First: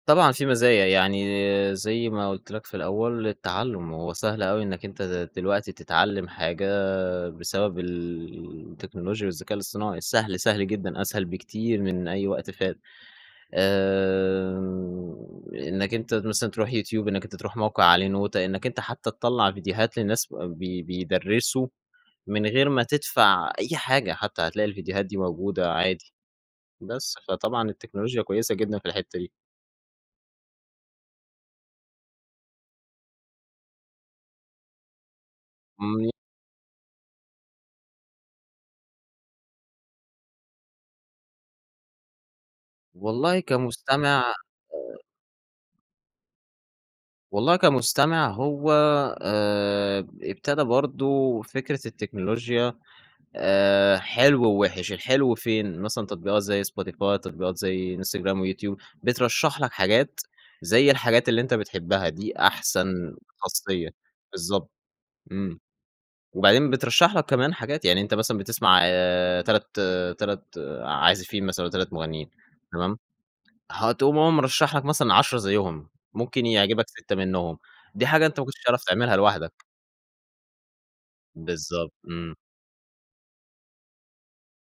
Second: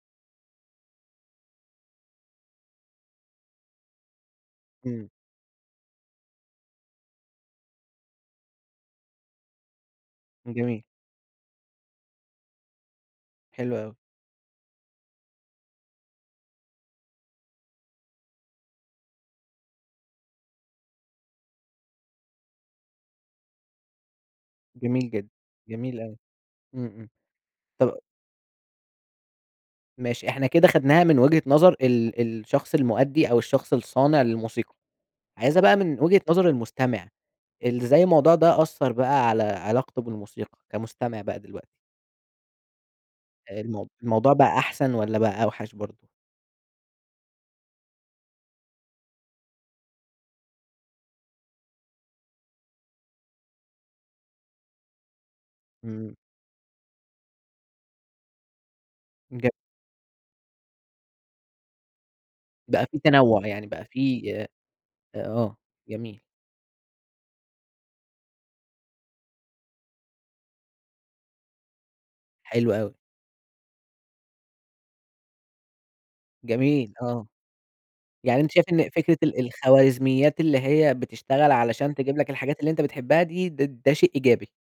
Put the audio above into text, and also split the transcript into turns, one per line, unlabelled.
طبعًا في مزايا. يعني زي ما قُلت لك في الأول التعلٌم هو سهل أوي إنّك أنت
إمم.
د دلوقتي تتعلّم حاجة بسبب ال التكنولوجيا والذكاء الاصطناعي. سهل، سهل
جميل.
جدًا، أسهل بكتير من أي وقت فات.
حلو أوي.
آآ إنّك أنت مثلًا تروح يوتيوب، إنّك أنت تروح موقع عليه نوتة، إنّك أنت حتّى تطلّع فيديوهات للناس وبب بي بيدرّسوا من غير ما تدفع أي حاجة، حتّى هتلاقي الفيديوهات
جميل
دي
جدًا،
موجودة
جميل
عادي.
أوي. إمم، إمم.
بس، فطبعًا
طب
التكنولوجيا كويسة جدًا في الحتَّة دي.
ماشي إحنا كده خدناها من وجهة نظر ال الشخص المؤدّي، أو الشخص الصانع للموسيقى. عايزها بقى من
إمم.
وجهة نظر المستمع. ال إزاي الموضوع ده أثّر بقى على علاقته بالموسيقى كمستمع بقى دلوقتي؟
والله
المو الموضوع
كمستمع
بقى أحسن
آآ
والّا بقى أوحَش برضه؟
والله كمستمع هو آآ ب ابتدا برضه فكرة التكنولوجيا آآ حلو ووِحش، الحلو فين؟ مثلًا
إمم.
تطبيقات زي Spotify، تطبيقات زي إنستجرام ويوتيوب.
ج
بترشّح لك حاجات، زي الحاجات اللي أنت بتحبها دي
بقى في
أحسن
تنوّع. يعني بقى
خاصية
في أ
بالضبط.
آه.
إمم.
جميل.
وبعدين بترشّح لك كمان حاجات، يعني أنت مثلًا بتسمع آآ تلات تلات عازفين مثلًا أو 3 مُغنّيين
حلو أوي.
تمام؟ هتقوم هو مرشّح لك مثلًا 10 زيّهم، ممكن يعجبك
جميل،
6
آه.
منّهم. دي حاجة أنت
يعني
ما
أنت
كنتش
شايف إن
تعرف تعملها
فكرة ال
لوحدك.
الخوارزميات اللي هي بتشتغل
بالضبط.
علشان تجيب لك
إمم.
الحاجات اللي أنت بتحبها دي، ده ده شيء إيجابي؟